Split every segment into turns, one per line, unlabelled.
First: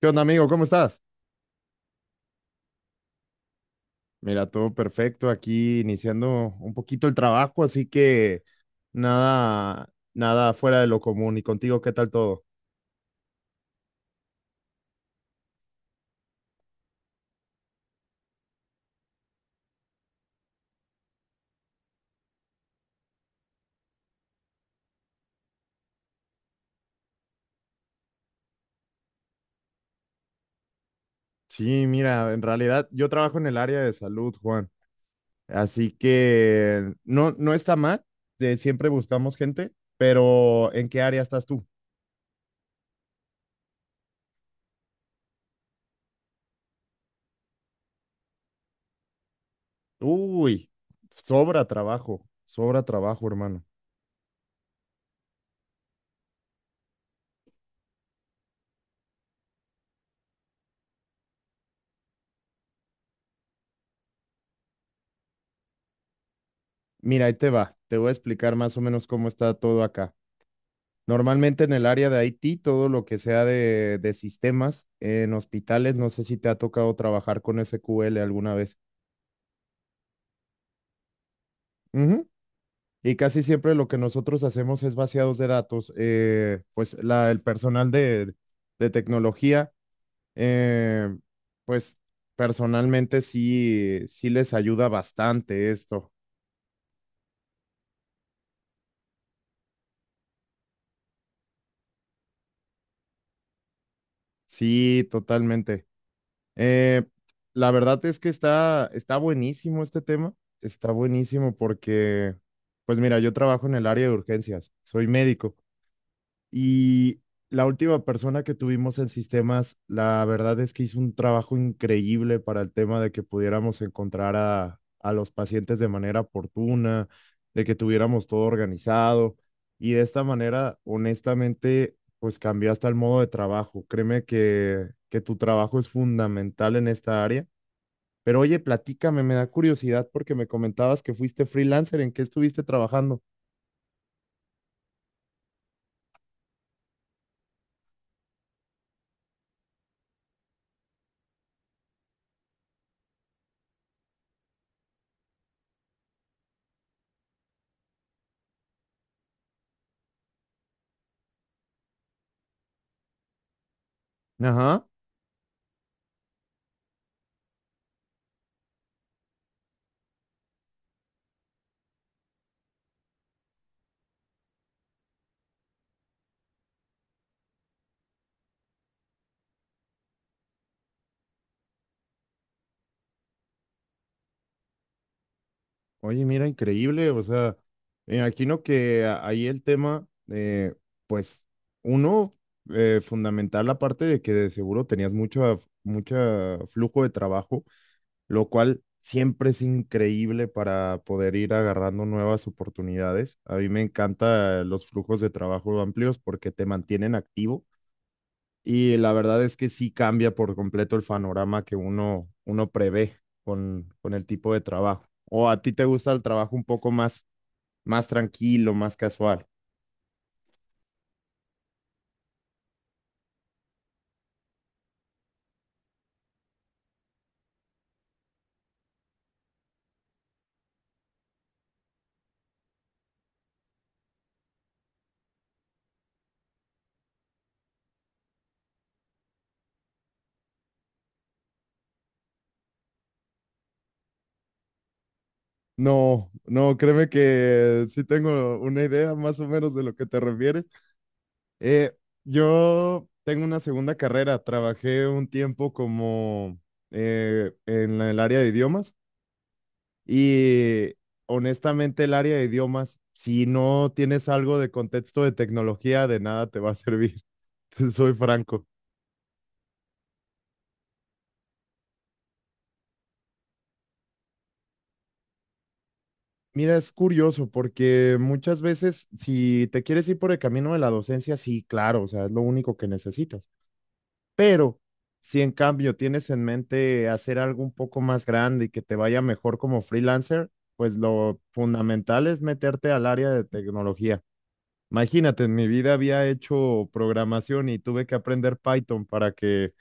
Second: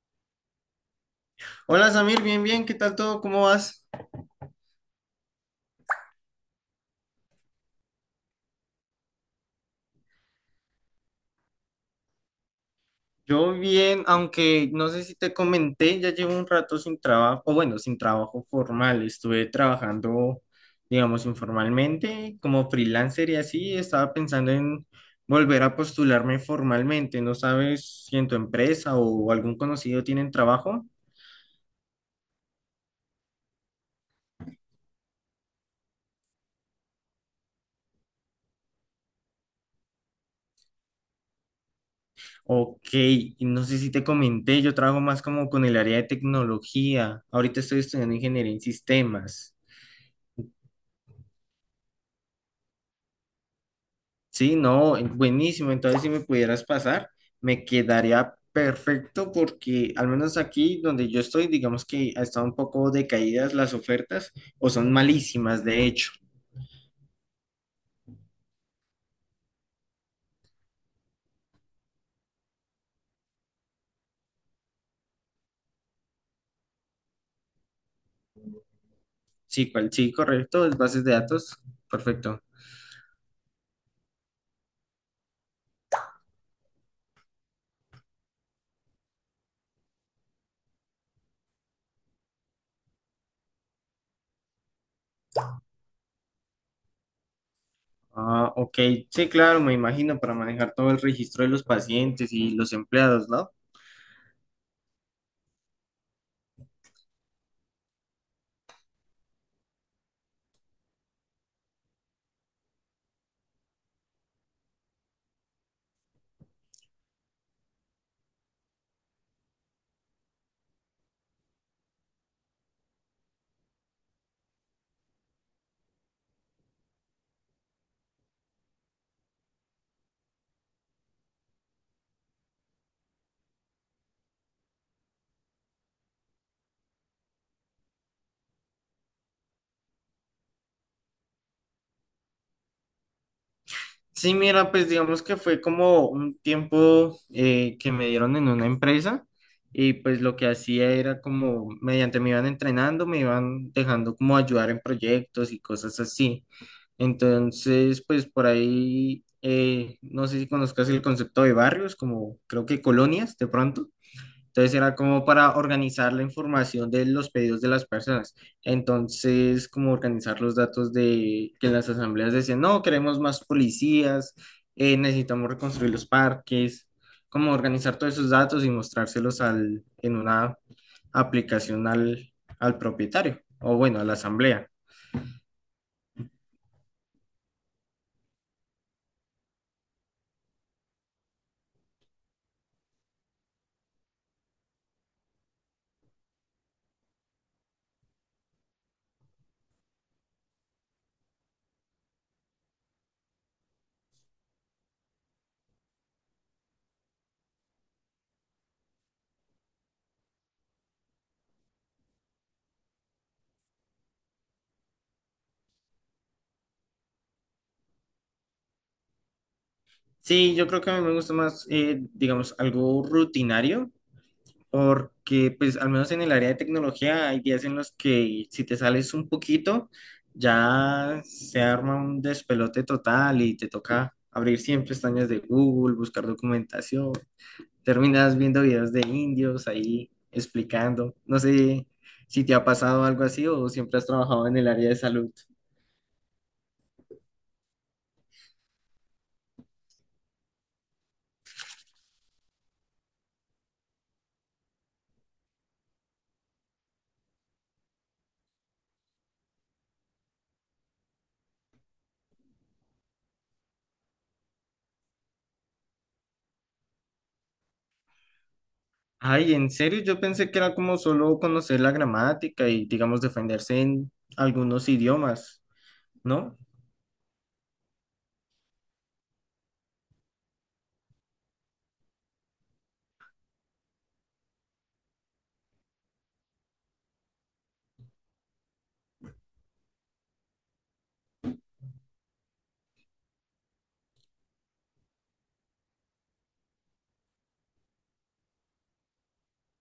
¿Qué onda, amigo? ¿Cómo estás?
Hola Samir, bien, bien, ¿qué tal todo? ¿Cómo vas?
Mira, todo perfecto aquí, iniciando un poquito el trabajo, así que nada fuera de lo común. ¿Y contigo qué tal todo?
Yo bien, aunque no sé si te comenté, ya llevo un rato sin trabajo, o bueno, sin trabajo formal, estuve trabajando, digamos, informalmente, como freelancer y así, estaba pensando en volver a postularme formalmente. ¿No sabes si en tu empresa o algún conocido tienen trabajo?
Sí, mira, en realidad yo trabajo en el área de salud, Juan, así que no, no está mal, de siempre buscamos gente, pero ¿en qué área estás tú?
Ok, y no sé si te comenté, yo trabajo más como con el área de tecnología, ahorita estoy estudiando ingeniería en sistemas.
Uy, sobra trabajo, hermano.
Sí, no, buenísimo. Entonces, si me pudieras pasar, me quedaría perfecto porque al menos aquí donde yo estoy, digamos que ha estado un poco decaídas las ofertas o son malísimas, de hecho.
Mira, ahí te va, te voy a explicar más o menos cómo está todo acá. Normalmente en el área de IT, todo lo que sea de sistemas en hospitales, no sé si te ha tocado trabajar con SQL alguna vez.
Sí, cual, sí, correcto, es bases de datos,
Ujú.
perfecto.
Y casi siempre lo que nosotros hacemos es vaciados de datos. Pues el personal de tecnología, eh, pues personalmente sí, sí les ayuda bastante esto.
Ah, ok, sí, claro, me imagino para manejar todo el registro de los pacientes y los empleados, ¿no?
Sí, totalmente. Eh, la verdad es que está buenísimo este tema, está buenísimo porque, pues mira, yo trabajo en el área de urgencias, soy médico y la última persona que tuvimos en sistemas, la verdad es que hizo un trabajo increíble para el tema de que pudiéramos encontrar a los pacientes de manera oportuna, de que tuviéramos todo organizado. Y de esta manera, honestamente, pues cambió hasta el modo de trabajo. Créeme que tu trabajo es fundamental en esta área. Pero oye, platícame, me da curiosidad porque me comentabas que fuiste freelancer, ¿en qué estuviste trabajando?
Sí, mira, pues digamos que fue como un tiempo que me dieron en una empresa y pues lo que hacía era como mediante me iban entrenando, me iban dejando como ayudar en proyectos y cosas así. Entonces, pues por ahí, no sé si conozcas el concepto de barrios, como creo que colonias de pronto. Entonces
Ajá.
era como para organizar la información de los pedidos de las personas. Entonces, como organizar los datos de que en las asambleas decían, no, queremos más policías, necesitamos reconstruir los parques, como organizar todos esos datos y mostrárselos al, en una aplicación al, al propietario o bueno, a la asamblea.
Oye, mira, increíble, o sea, me imagino que ahí el tema, pues, uno, fundamental la parte de que de seguro tenías mucho, mucha flujo de trabajo, lo cual siempre es increíble para poder ir agarrando nuevas oportunidades. A mí me encantan los flujos de trabajo amplios porque te mantienen activo y la verdad es que sí cambia por completo el panorama que uno, uno prevé con el tipo de trabajo. ¿O a ti te gusta el trabajo un poco más, más tranquilo, más casual?
Sí, yo creo que a mí me gusta más, digamos, algo rutinario porque pues al menos en el área de tecnología hay días en los que si te sales un poquito ya se arma un despelote total y te toca abrir siempre pestañas de Google, buscar documentación, terminas viendo videos de indios ahí explicando, no sé si te ha pasado algo así o siempre has trabajado en el área de salud.
No, no, créeme que sí tengo una idea más o menos de lo que te refieres. Eh, yo tengo una segunda carrera, trabajé un tiempo como en el área de idiomas y honestamente, el área de idiomas, si no tienes algo de contexto de tecnología, de nada te va a servir. Te soy franco.
Ay, en serio, yo pensé que era como solo conocer la gramática y digamos defenderse en algunos idiomas, ¿no?
Mira, es curioso porque muchas veces si te quieres ir por el camino de la docencia, sí, claro, o sea, es lo único que necesitas. Pero si en cambio tienes en mente hacer algo un poco más grande y que te vaya mejor como freelancer, pues lo fundamental es meterte al área de tecnología. Imagínate, en mi vida había hecho programación y tuve que aprender Python para que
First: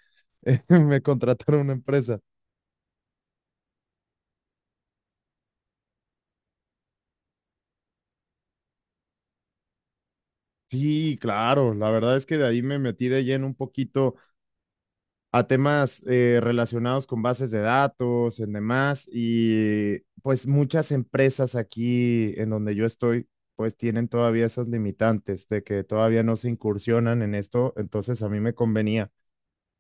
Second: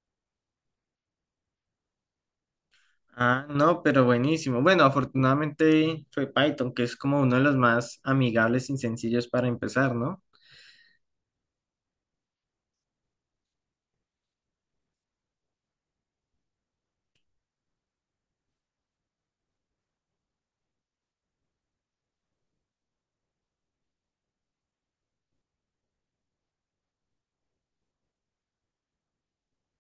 me contratara una empresa.
Ah, no, pero buenísimo. Bueno, afortunadamente fue Python, que es como uno de los más amigables y sencillos para empezar, ¿no?
Sí, claro, la verdad es que de ahí me metí de lleno un poquito a temas relacionados con bases de datos, en demás, y pues muchas empresas aquí en donde yo estoy, pues tienen todavía esas limitantes de que todavía no se incursionan en esto, entonces a mí me convenía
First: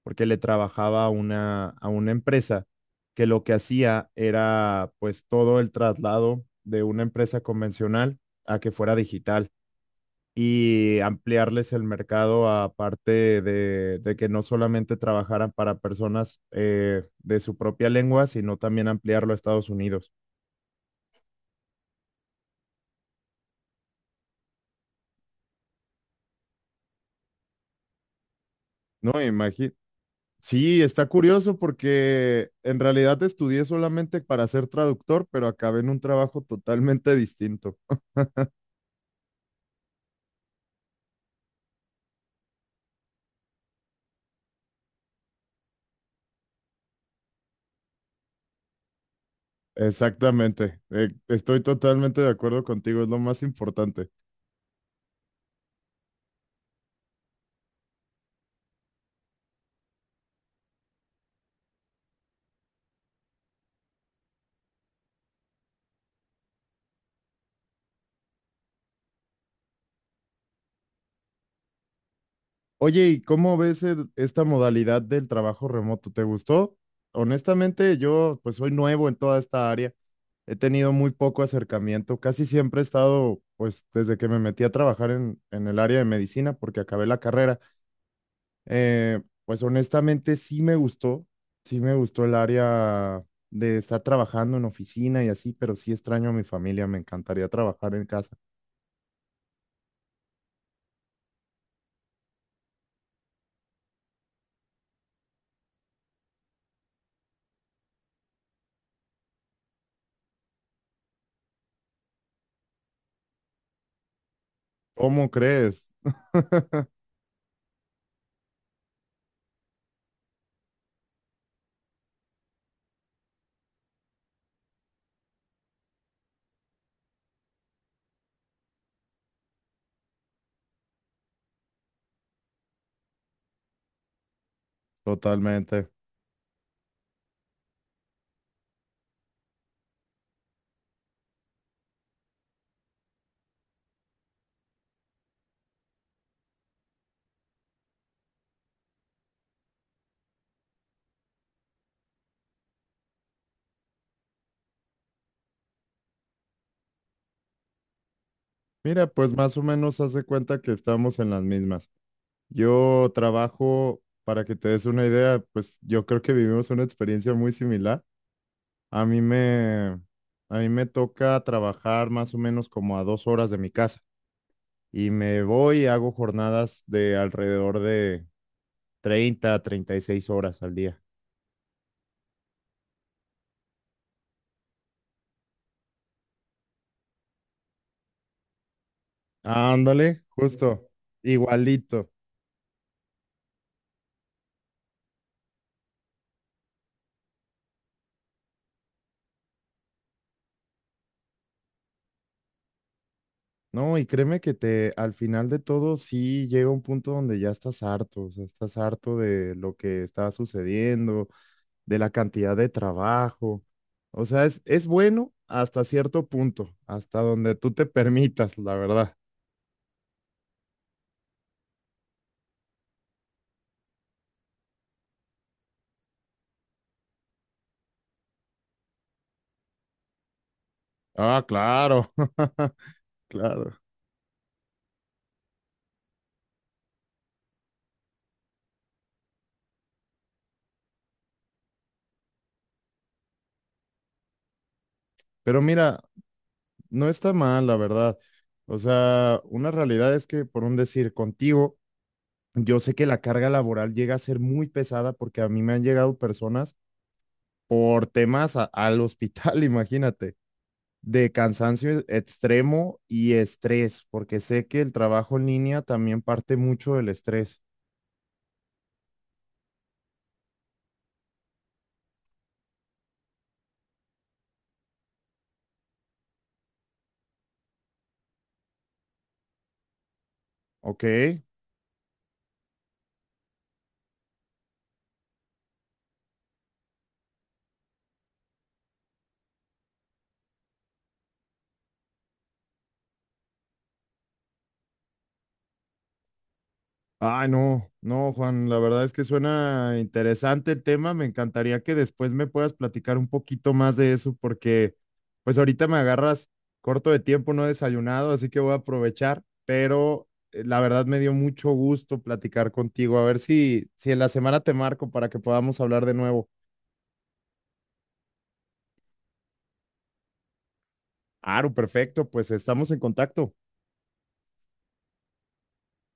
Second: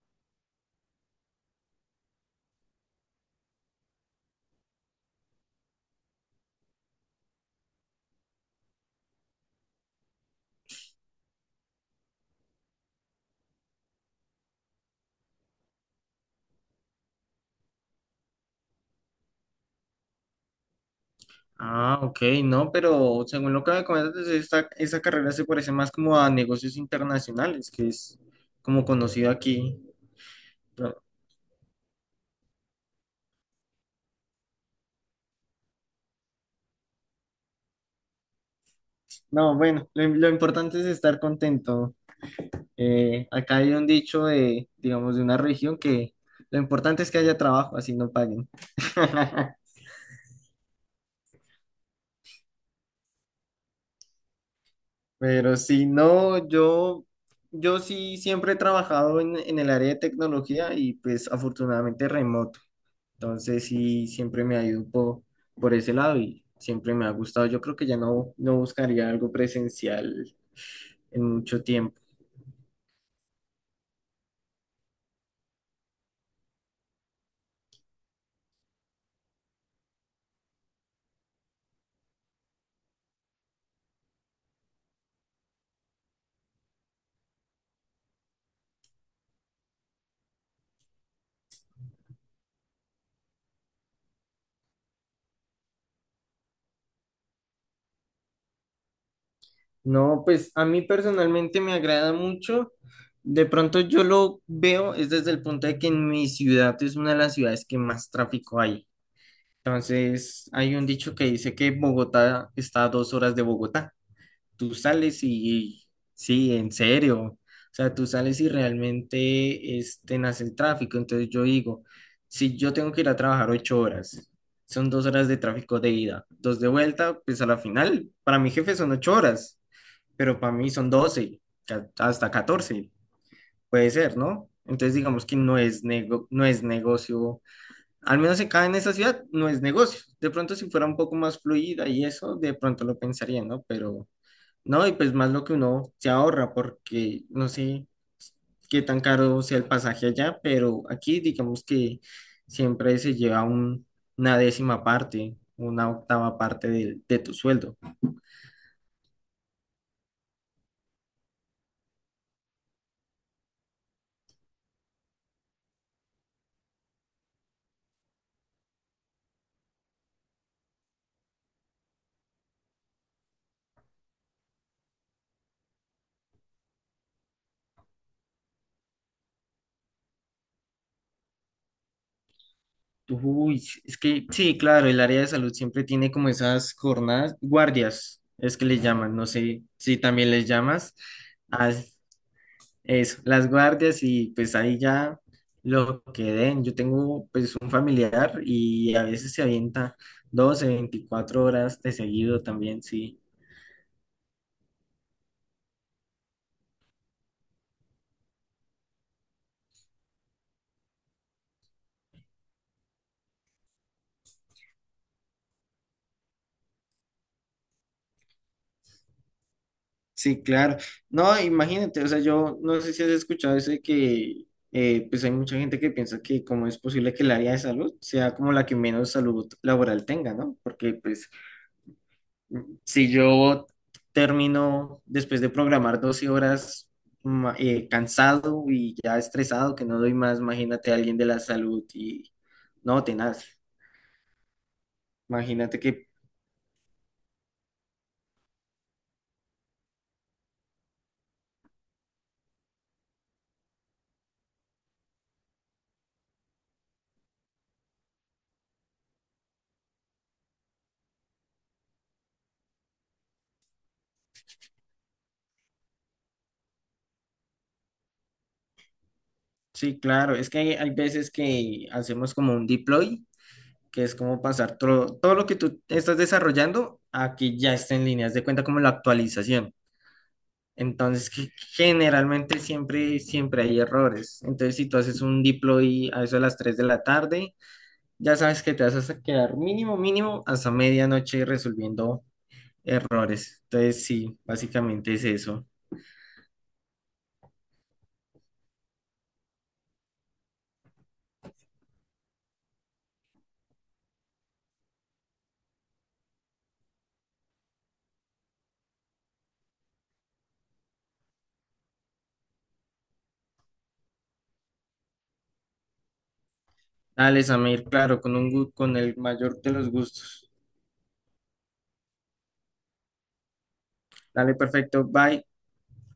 porque le trabajaba a una empresa que lo que hacía era pues todo el traslado de una empresa convencional a que fuera digital y ampliarles el mercado aparte de que no solamente trabajaran para personas de su propia lengua, sino también ampliarlo a Estados Unidos.
Ah, ok, no, pero según lo que me comentas, pues, esta, esa carrera se parece más como a negocios internacionales, que es como
No,
conocido
imagino.
aquí.
Sí,
Pero-
está curioso porque en realidad estudié solamente para ser traductor, pero acabé en un trabajo totalmente distinto.
no, bueno, lo importante es estar contento. Acá hay un dicho de, digamos, de una región que lo importante es que haya trabajo, así no paguen.
Exactamente, estoy totalmente de acuerdo contigo, es lo más importante.
Pero si no, yo sí siempre he trabajado en el área de tecnología y pues afortunadamente remoto. Entonces sí, siempre me ha ido un po- por ese lado y siempre me ha gustado. Yo creo que ya no, no buscaría algo presencial en mucho tiempo.
Oye, ¿y cómo ves esta modalidad del trabajo remoto? ¿Te gustó? Honestamente, yo pues soy nuevo en toda esta área, he tenido muy poco acercamiento, casi siempre he estado, pues desde que me metí a trabajar en el área de medicina, porque acabé la carrera, eh, pues honestamente sí me gustó el área de estar trabajando en oficina y así, pero sí extraño a mi familia, me encantaría trabajar en casa.
No, pues a mí personalmente me agrada mucho. De pronto yo lo veo es desde el punto de que en mi ciudad es una de las ciudades que más tráfico hay. Entonces hay un dicho que dice que Bogotá está a 2 horas de Bogotá. Tú sales
¿Cómo
y
crees?
sí, en serio, o sea, tú sales y realmente este, nace el tráfico. Entonces yo digo, si yo tengo que ir a trabajar 8 horas, son 2 horas de tráfico de ida, dos de vuelta, pues a la final, para mi jefe son 8 horas, pero para mí son doce, ca- hasta catorce, puede ser, ¿no? Entonces digamos que no es
Totalmente.
nego- no es negocio, al menos acá en esa ciudad no es negocio. De pronto si fuera un poco más fluida y eso, de pronto lo pensaría, ¿no? Pero no, y pues más lo que uno se ahorra, porque no sé qué tan caro sea el pasaje allá, pero aquí digamos que siempre se lleva un- una décima parte, una octava parte del- de, tu sueldo.
Mira, pues más o menos hace cuenta que estamos en las mismas. Yo trabajo, para que te des una idea, pues yo creo que vivimos una experiencia muy similar. A mí me, a mí me toca trabajar más o menos como a 2 horas de mi casa y me voy y hago jornadas de alrededor de 30 a 36 horas al día.
Uy, es que sí, claro, el área de salud siempre tiene como esas jornadas, guardias, es que les llaman, no sé si
Ándale,
también les
justo,
llamas.
igualito.
Eso, las guardias y pues ahí ya lo que den. Yo tengo pues un familiar y a veces se avienta 12, 24 horas de seguido también, sí.
No, y créeme que te, al final de todo, sí llega un punto donde ya estás harto, o sea, estás harto de lo que está sucediendo, de la cantidad de trabajo. O sea, es bueno hasta cierto punto, hasta donde tú te permitas, la verdad.
Sí, claro. No, imagínate, o sea, yo no sé si has escuchado eso de que pues hay mucha gente que piensa que cómo es posible que el área de salud sea como la que menos salud laboral tenga, ¿no? Porque pues
Ah, claro,
si yo
claro.
termino después de programar 12 horas ma- cansado y ya estresado, que no doy más, imagínate a alguien de la salud y no, tenaz.
Pero
Imagínate
mira,
que,
no está mal, la verdad. O sea, una realidad es que, por un decir, contigo, yo sé que la carga laboral llega a ser muy pesada porque a mí me han llegado personas por temas al hospital, imagínate, de cansancio extremo y estrés, porque sé que el trabajo en línea también parte mucho del estrés,
sí, claro, es que hay veces que hacemos como un deploy, que es como pasar todo, todo lo que tú estás desarrollando a que ya está en línea, haz de cuenta como la actualización.
¿ok?
Entonces, que generalmente siempre hay errores. Entonces, si tú haces un deploy a eso de las 3 de la tarde, ya sabes que te vas a quedar mínimo hasta medianoche resolviendo errores. Entonces, sí, básicamente es eso.
Ay, no, no, Juan, la verdad es que suena interesante el tema. Me encantaría que después me puedas platicar un poquito más de eso, porque pues ahorita me agarras corto de tiempo, no he desayunado, así que voy a aprovechar, pero la verdad me dio mucho gusto platicar contigo. A ver si, si en la semana te marco para que podamos hablar de nuevo.
Dale, Samir, claro, con un, gu- con el mayor de los gustos.
Aro, perfecto, pues estamos en contacto.
Dale, perfecto, bye.